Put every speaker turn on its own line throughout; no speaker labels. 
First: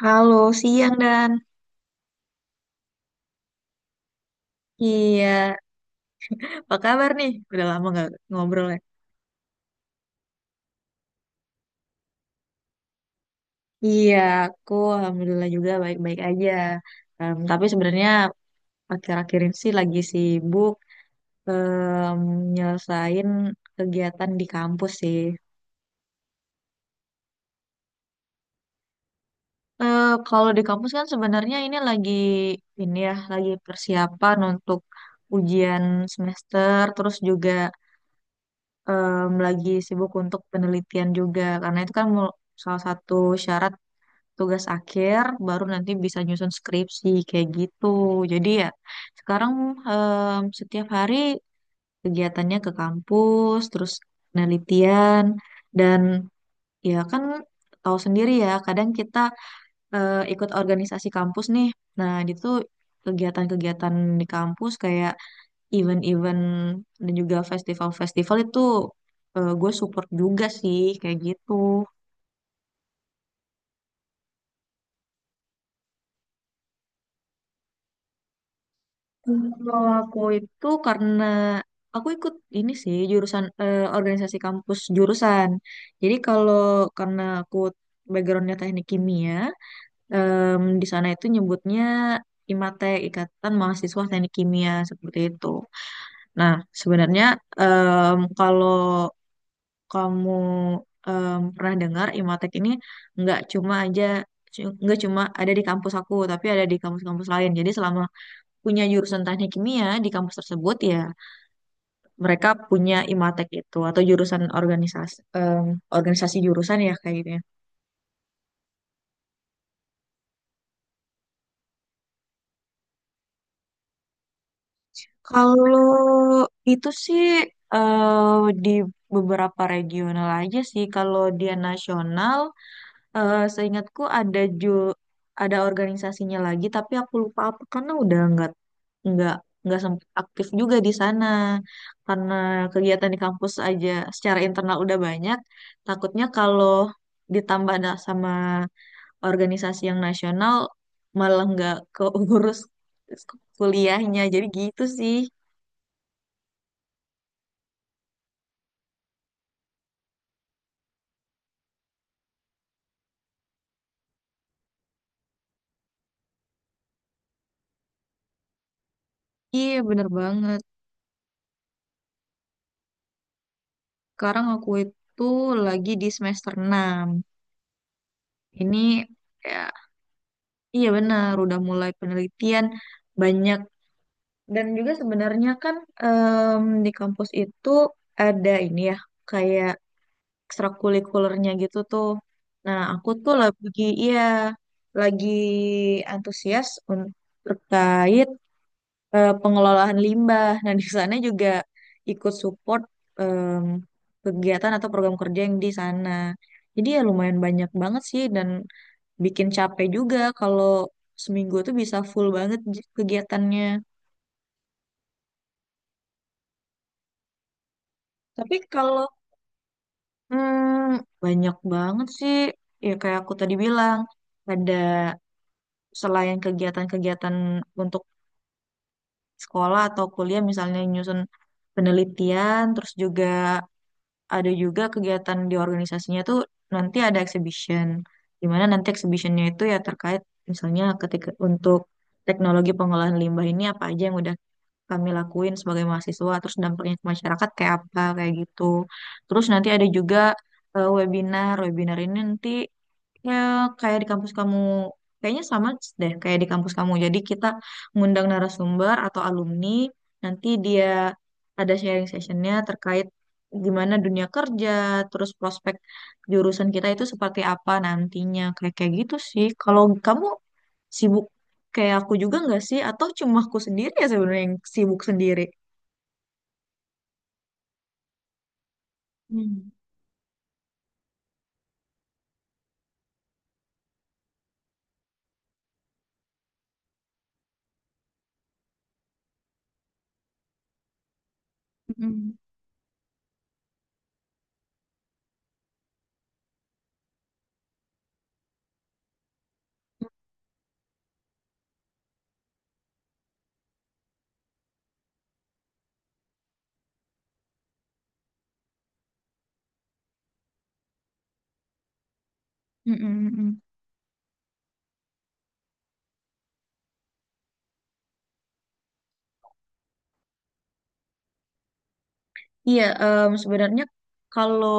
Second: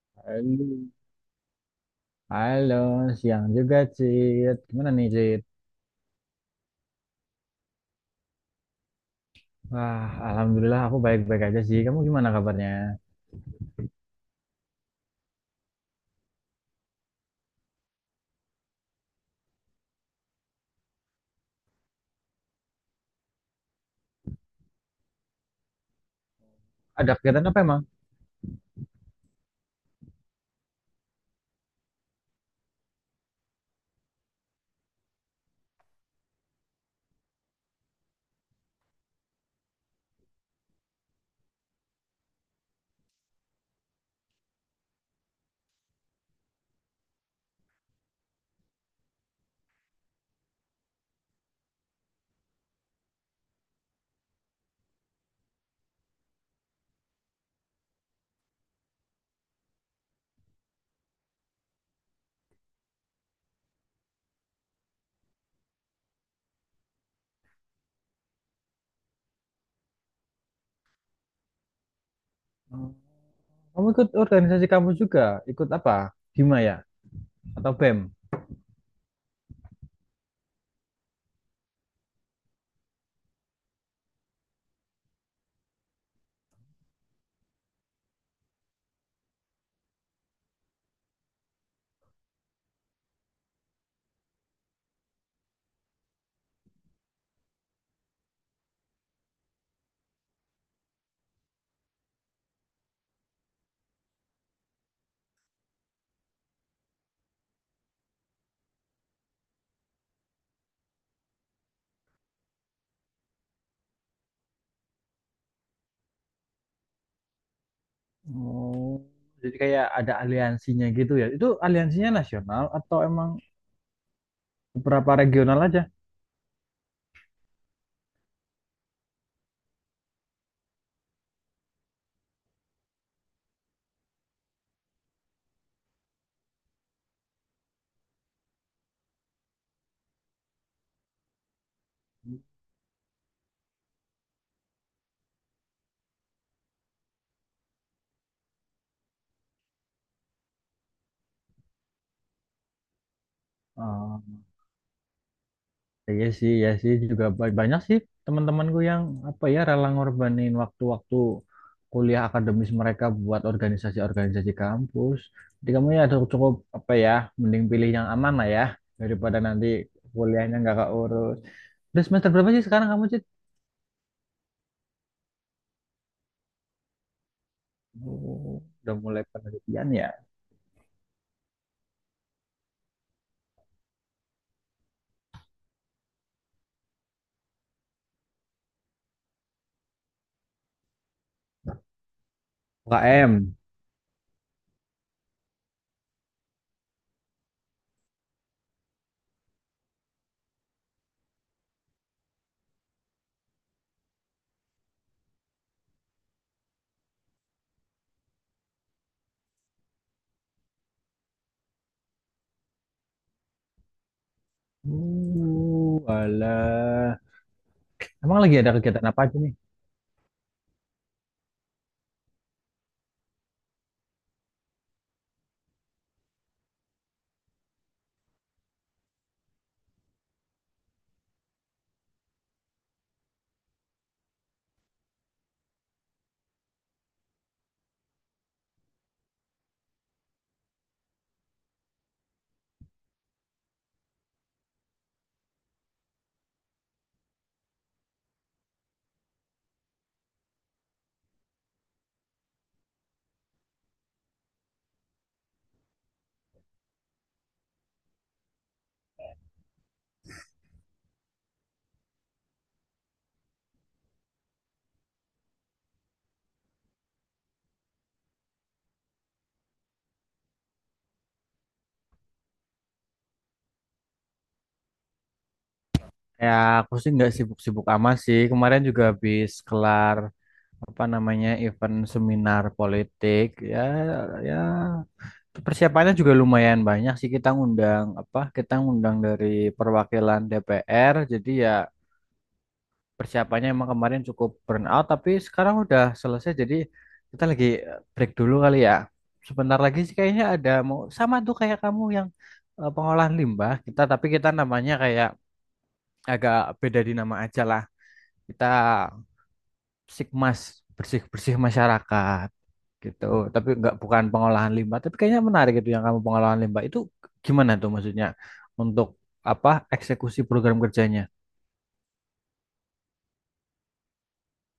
Halo,
Halo,
siang Dan.
Halo, siang juga, Cid. Gimana nih, Cid?
Iya, apa kabar nih? Udah lama nggak ngobrol ya?
Wah, alhamdulillah aku baik-baik aja sih. Kamu gimana kabarnya?
Iya, aku alhamdulillah juga baik-baik aja. Tapi sebenarnya akhir-akhir ini sih lagi sibuk, em, nyelesain kegiatan di kampus sih.
Ada kegiatan apa emang?
Kalau di kampus kan sebenarnya ini lagi ini ya, lagi persiapan untuk ujian semester, terus juga, lagi sibuk untuk penelitian juga, karena itu kan salah satu syarat tugas akhir baru nanti bisa nyusun skripsi kayak gitu. Jadi ya sekarang, setiap hari kegiatannya ke kampus, terus penelitian dan ya kan tahu sendiri ya, kadang kita, ikut organisasi kampus nih. Nah, itu kegiatan-kegiatan di kampus kayak event-event dan juga festival-festival itu, gue support juga sih kayak gitu.
Oh, kamu ikut organisasi kamu juga? Ikut apa? Hima ya? Atau BEM?
Kalau aku itu karena aku ikut ini sih jurusan, eh, organisasi kampus jurusan. Jadi kalau karena aku backgroundnya teknik kimia, di sana itu nyebutnya IMATE, Ikatan Mahasiswa Teknik Kimia, seperti itu. Nah, sebenarnya, kalau kamu, pernah dengar IMATEK ini nggak cuma aja nggak cuma ada di kampus aku, tapi ada di kampus-kampus lain. Jadi selama punya jurusan teknik kimia di kampus tersebut ya mereka punya IMATEK itu, atau jurusan organisasi, organisasi jurusan ya kayak gitu ya.
Oh, jadi kayak ada aliansinya gitu ya. Itu aliansinya nasional atau emang beberapa regional
Kalau
aja?
itu sih, eh, di beberapa regional aja sih. Kalau dia nasional, seingatku ada ada organisasinya lagi, tapi aku lupa apa karena udah nggak nggak sempat aktif juga di sana karena kegiatan di kampus aja secara internal udah banyak. Takutnya kalau ditambah ada sama organisasi yang nasional malah nggak keurus kuliahnya. Jadi gitu sih.
Iya sih, ya sih juga banyak sih teman-temanku yang apa ya rela ngorbanin waktu-waktu kuliah akademis mereka buat organisasi-organisasi kampus. Jadi kamu ya cukup, cukup apa ya, mending pilih yang aman lah ya daripada nanti
Iya bener
kuliahnya
banget.
nggak keurus. Udah semester berapa sih sekarang kamu, Cit?
Sekarang aku itu lagi di semester enam.
Oh, udah
Ini
mulai
ya,
penelitian ya.
iya benar, udah mulai penelitian banyak dan juga sebenarnya kan, di kampus itu ada ini ya kayak ekstrakurikulernya gitu tuh. Nah, aku tuh
UKM.
lagi, iya, lagi antusias, terkait, pengelolaan limbah. Nah, di sana juga ikut support, em, kegiatan atau program kerja yang di sana. Jadi ya lumayan banyak banget sih dan bikin capek juga kalau seminggu tuh bisa full banget kegiatannya.
Alah. Emang
Tapi
lagi ada
kalau
kegiatan apa aja nih?
banyak banget sih, ya kayak aku tadi bilang, ada selain kegiatan-kegiatan untuk sekolah atau kuliah, misalnya nyusun penelitian, terus juga ada juga kegiatan di organisasinya tuh nanti ada exhibition, di mana nanti exhibitionnya itu ya terkait misalnya ketika untuk teknologi pengolahan limbah ini apa aja yang udah kami lakuin sebagai mahasiswa, terus dampaknya ke masyarakat kayak apa, kayak gitu. Terus nanti ada juga, webinar. Webinar ini nanti ya kayak di kampus kamu, kayaknya sama deh kayak di kampus kamu. Jadi kita ngundang narasumber atau alumni, nanti dia ada sharing sessionnya terkait gimana dunia kerja, terus prospek jurusan kita itu seperti apa nantinya. Kayak kayak gitu sih. Kalau kamu sibuk kayak aku juga nggak sih? Atau cuma aku sendiri ya sebenarnya yang sibuk sendiri?
Ya, aku sih nggak sibuk-sibuk amat sih. Kemarin juga habis
Hmm.
kelar apa namanya event seminar politik, ya, ya persiapannya juga lumayan banyak sih, kita ngundang apa kita ngundang dari perwakilan DPR jadi ya
Mm-mm.
persiapannya emang kemarin cukup burn out, tapi sekarang udah selesai jadi kita lagi break dulu kali ya. Sebentar lagi sih kayaknya ada mau sama tuh kayak kamu yang pengolahan limbah kita, tapi kita namanya kayak agak beda di nama aja lah, kita Sikmas, bersih-bersih masyarakat
Mm-mm.
gitu.
Mm-mm.
Tapi nggak, bukan pengolahan limbah, tapi kayaknya menarik itu yang kamu pengolahan limbah itu gimana tuh maksudnya untuk apa eksekusi program kerjanya?
Iya, sebenarnya kalau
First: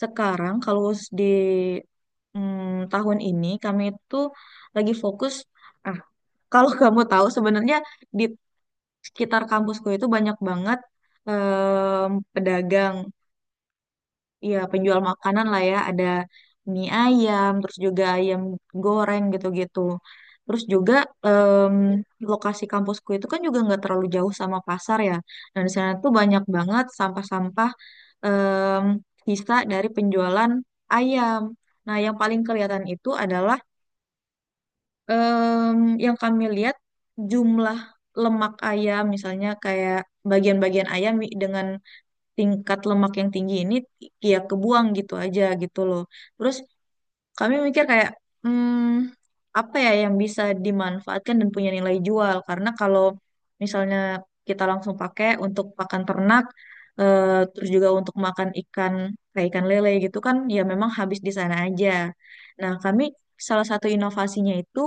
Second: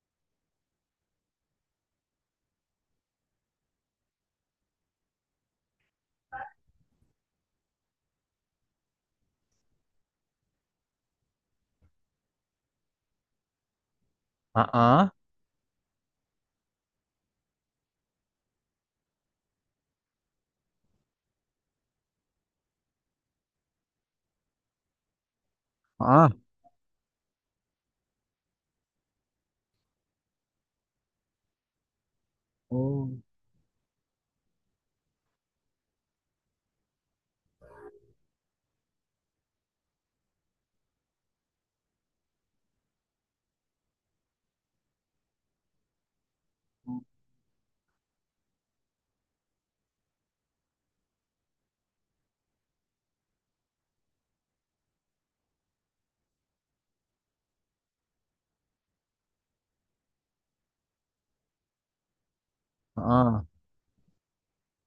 sekarang, kalau di tahun ini, kami itu lagi fokus. Ah, kalau kamu tahu, sebenarnya di sekitar kampusku itu banyak banget, pedagang. Iya, penjual
Ah
makanan lah ya, ada mie ayam, terus juga ayam goreng gitu-gitu. Terus juga, em, lokasi kampusku itu kan juga nggak terlalu jauh sama pasar ya. Dan di sana tuh
ah
banyak banget sampah-sampah, em, sisa dari penjualan ayam. Nah, yang paling kelihatan itu
Oh,
adalah, em, yang kami lihat jumlah lemak ayam, misalnya kayak bagian-bagian ayam dengan tingkat lemak yang tinggi ini ya kebuang gitu aja gitu loh. Terus kami mikir kayak, hmm, apa ya yang bisa dimanfaatkan dan punya nilai jual, karena kalau misalnya kita langsung pakai untuk pakan ternak, eh, terus juga untuk makan ikan kayak ikan lele gitu kan ya memang habis di sana aja. Nah, kami
ah
salah satu inovasinya itu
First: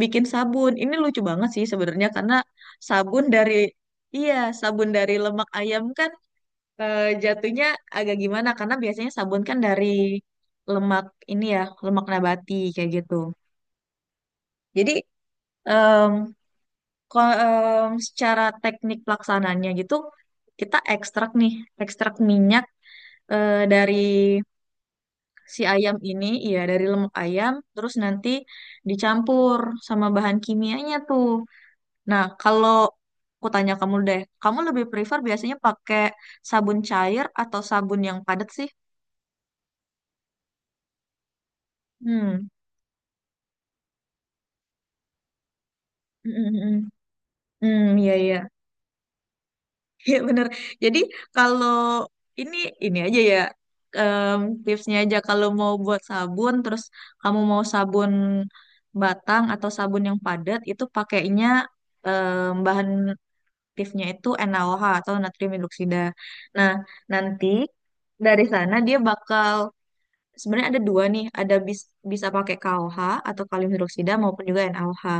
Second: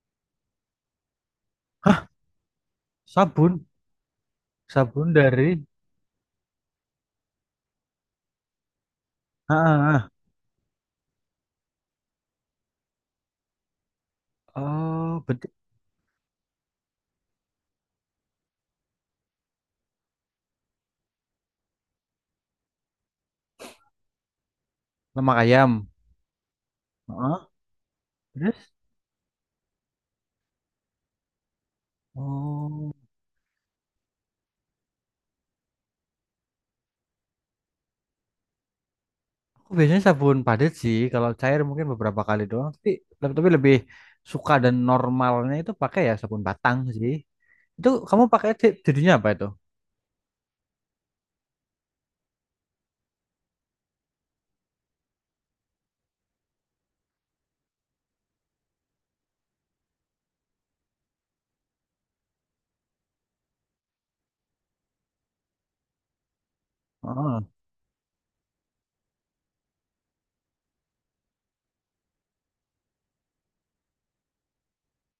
bikin sabun. Ini lucu banget sih
Hah,
sebenarnya, karena sabun dari,
sabun,
iya, sabun dari
sabun
lemak
dari
ayam kan, jatuhnya agak gimana karena biasanya sabun kan dari
ah
lemak ini ya, lemak nabati kayak gitu. Jadi,
Oh, berarti
em, secara teknik pelaksananya gitu kita ekstrak nih, ekstrak minyak, dari
lemak
si
ayam.
ayam ini, iya dari lemak
Ah
ayam, terus nanti
Terus?
dicampur sama bahan kimianya tuh. Nah, kalau
Oh,
aku tanya kamu deh, kamu lebih prefer biasanya pakai sabun cair atau sabun yang padat sih?
aku biasanya sabun padat sih. Kalau cair mungkin beberapa kali
Hmm.
doang, tapi lebih suka dan normalnya itu pakai ya sabun batang sih. Itu
Hmm, iya,
kamu
iya.
pakai jadinya apa itu?
Iya bener. Jadi kalau ini ini aja ya, em, tipsnya aja kalau mau buat sabun terus kamu mau sabun batang atau sabun yang padat itu pakainya, bahan aktifnya itu NaOH atau natrium hidroksida. Nah, nanti dari sana dia bakal sebenarnya ada dua nih, ada bisa pakai KOH atau kalium hidroksida maupun juga NaOH.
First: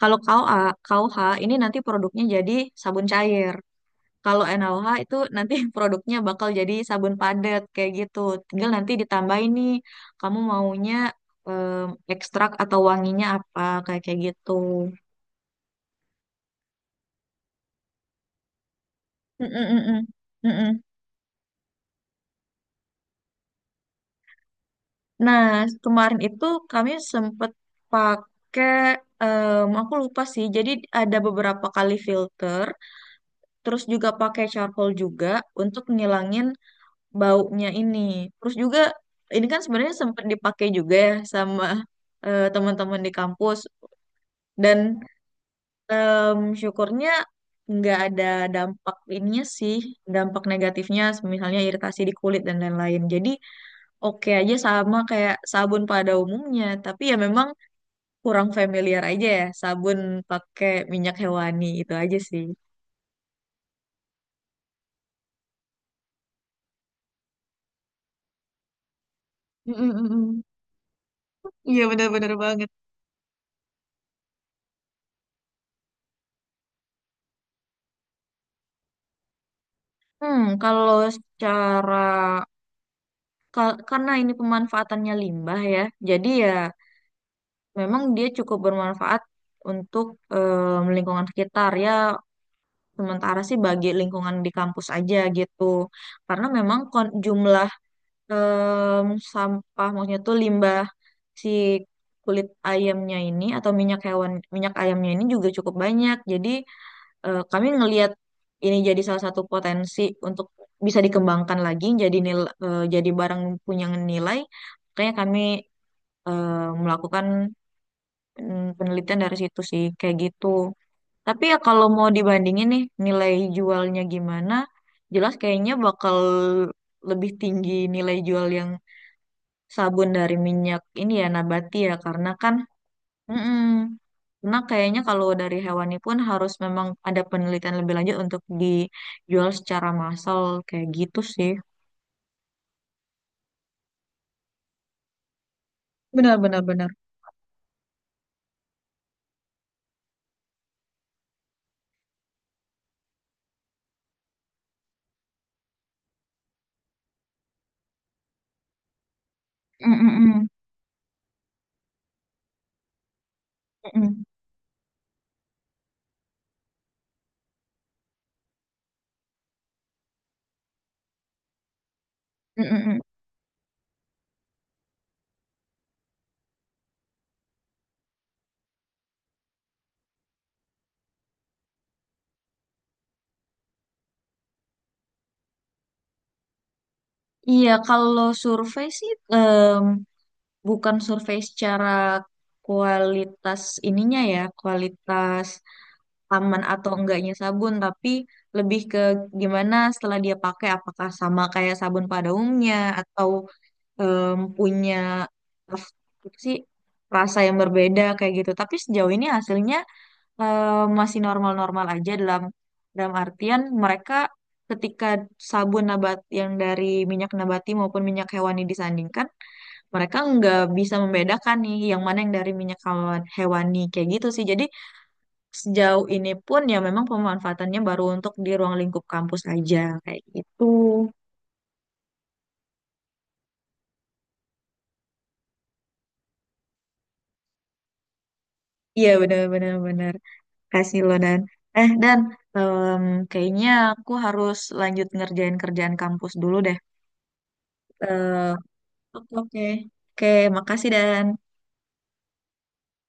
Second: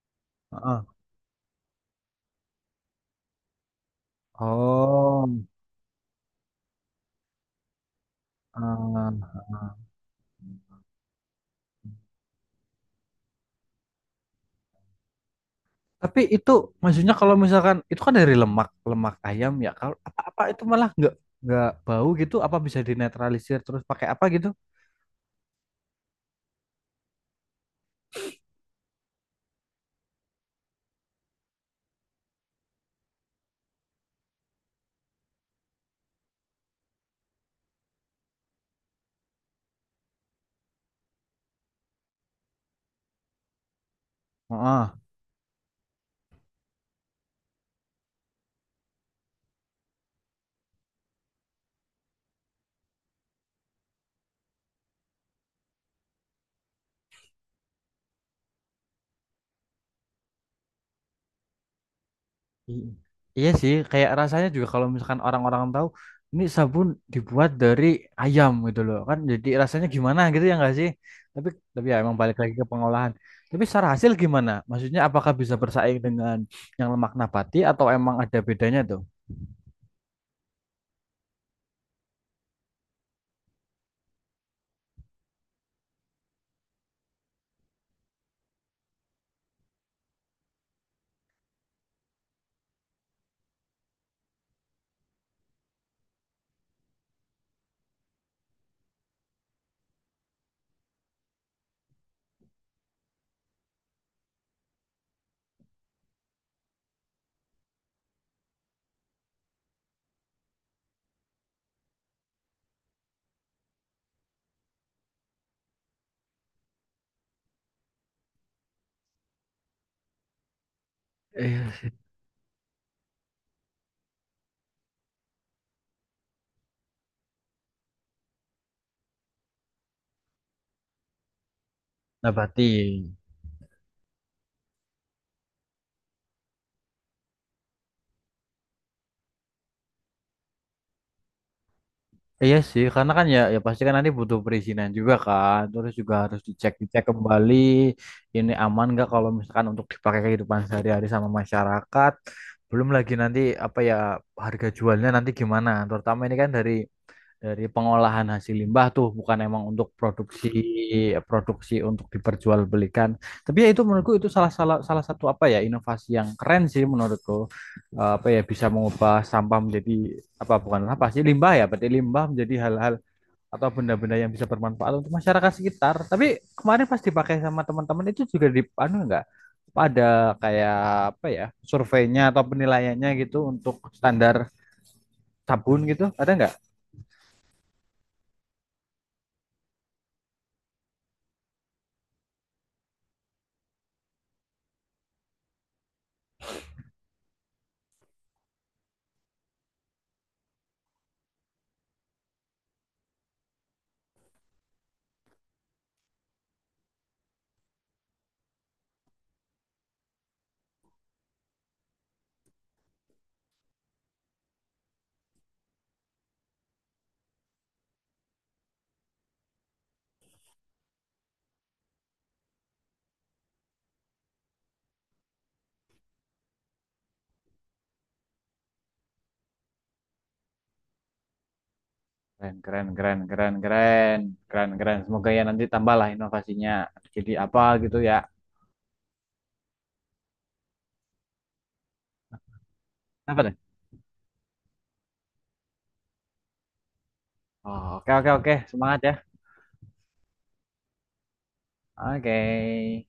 Kalau
Heeh.
KOH ini nanti produknya jadi sabun cair. Kalau NaOH itu
Oh,
nanti produknya bakal jadi sabun padat kayak gitu. Tinggal nanti
heeh,
ditambahin nih,
heeh.
kamu maunya, ekstrak atau wanginya apa kayak kayak gitu.
Tapi itu maksudnya kalau misalkan itu kan dari lemak lemak ayam ya kalau
Mm-mm-mm-mm.
apa-apa itu
Mm-mm.
malah nggak bau gitu, apa bisa dinetralisir terus pakai apa gitu?
Nah, kemarin itu kami sempet pakai, aku lupa sih. Jadi ada beberapa kali filter, terus juga pakai charcoal juga untuk ngilangin baunya ini. Terus juga ini kan sebenarnya sempat dipakai juga ya sama, teman-teman di kampus
Heeh.
dan, syukurnya nggak ada dampak ininya sih, dampak negatifnya misalnya iritasi di kulit dan lain-lain. Jadi oke aja sama kayak sabun pada umumnya, tapi ya memang kurang familiar aja ya sabun pakai minyak hewani itu aja sih.
I- Iya sih kayak rasanya juga kalau misalkan orang-orang tahu ini sabun dibuat dari ayam gitu loh kan jadi
Mm,
rasanya
mm,
gimana
mm, mm.
gitu ya nggak sih? Tapi
Iya
tapi ya emang
benar-benar
balik lagi ke
banget.
pengolahan. Tapi secara hasil gimana? Maksudnya apakah bisa bersaing dengan yang lemak nabati atau emang ada bedanya
Kalau secara, karena ini pemanfaatannya limbah ya, jadi ya memang dia cukup bermanfaat untuk, lingkungan sekitar ya. Sementara sih bagi lingkungan di kampus aja gitu, karena memang jumlah, em, sampah maksudnya tuh limbah si kulit ayamnya ini atau minyak hewan, minyak ayamnya ini juga cukup banyak. Jadi, kami ngelihat ini jadi salah satu potensi untuk bisa dikembangkan lagi jadi jadi barang punya nilai, makanya kami, eh, melakukan, penelitian dari situ sih kayak gitu. Tapi ya kalau
tuh?
mau dibandingin nih nilai jualnya gimana, jelas kayaknya bakal lebih tinggi nilai jual yang sabun dari minyak ini ya nabati ya karena
Nah,
kan.
berarti
Mm-mm. Karena kayaknya kalau dari hewani pun harus memang ada penelitian lebih lanjut untuk dijual secara massal kayak gitu sih.
iya sih, karena kan ya ya pasti kan nanti butuh perizinan juga kan. Terus juga
Benar,
harus
benar, benar.
dicek-dicek kembali ini aman nggak kalau misalkan untuk dipakai kehidupan sehari-hari sama masyarakat. Belum lagi nanti apa ya harga jualnya nanti gimana. Terutama ini kan dari pengolahan hasil limbah tuh bukan emang untuk
Mm-mm-mm.
produksi produksi untuk diperjualbelikan. Tapi ya itu menurutku
Mm-mm.
itu salah salah salah satu apa ya inovasi yang keren sih menurutku. Eh, apa ya bisa mengubah sampah menjadi apa bukan apa sih limbah ya berarti limbah menjadi hal-hal
Mm-mm-mm.
atau benda-benda yang bisa bermanfaat untuk masyarakat sekitar. Tapi kemarin pas dipakai sama teman-teman itu juga di anu enggak. Apa ada kayak apa ya surveinya atau penilaiannya gitu untuk standar sabun gitu ada nggak?
Iya, kalau survei sih, bukan survei secara kualitas ininya ya, kualitas aman atau enggaknya sabun, tapi lebih ke gimana setelah dia pakai, apakah sama kayak sabun pada umumnya atau, punya apa sih rasa yang berbeda kayak gitu. Tapi sejauh ini hasilnya, masih normal-normal aja dalam dalam artian mereka ketika sabun yang dari minyak nabati maupun minyak hewani disandingkan, mereka nggak bisa membedakan nih yang mana yang dari minyak hewani kayak gitu sih. Jadi sejauh ini pun ya memang pemanfaatannya baru untuk di ruang lingkup kampus aja kayak gitu.
Keren, keren, keren, keren, keren, keren, keren. Semoga ya nanti tambahlah inovasinya. Jadi apa gitu ya.
Iya, benar-benar, benar. Benar, benar. Kasih lo Dan. Eh Dan, em,
Apa tuh?
kayaknya aku harus lanjut ngerjain kerjaan kampus dulu deh.
Oh, oke, oke,
Eh,
oke. Semangat ya.
oke, oke. Oke, makasih Dan.
Oke.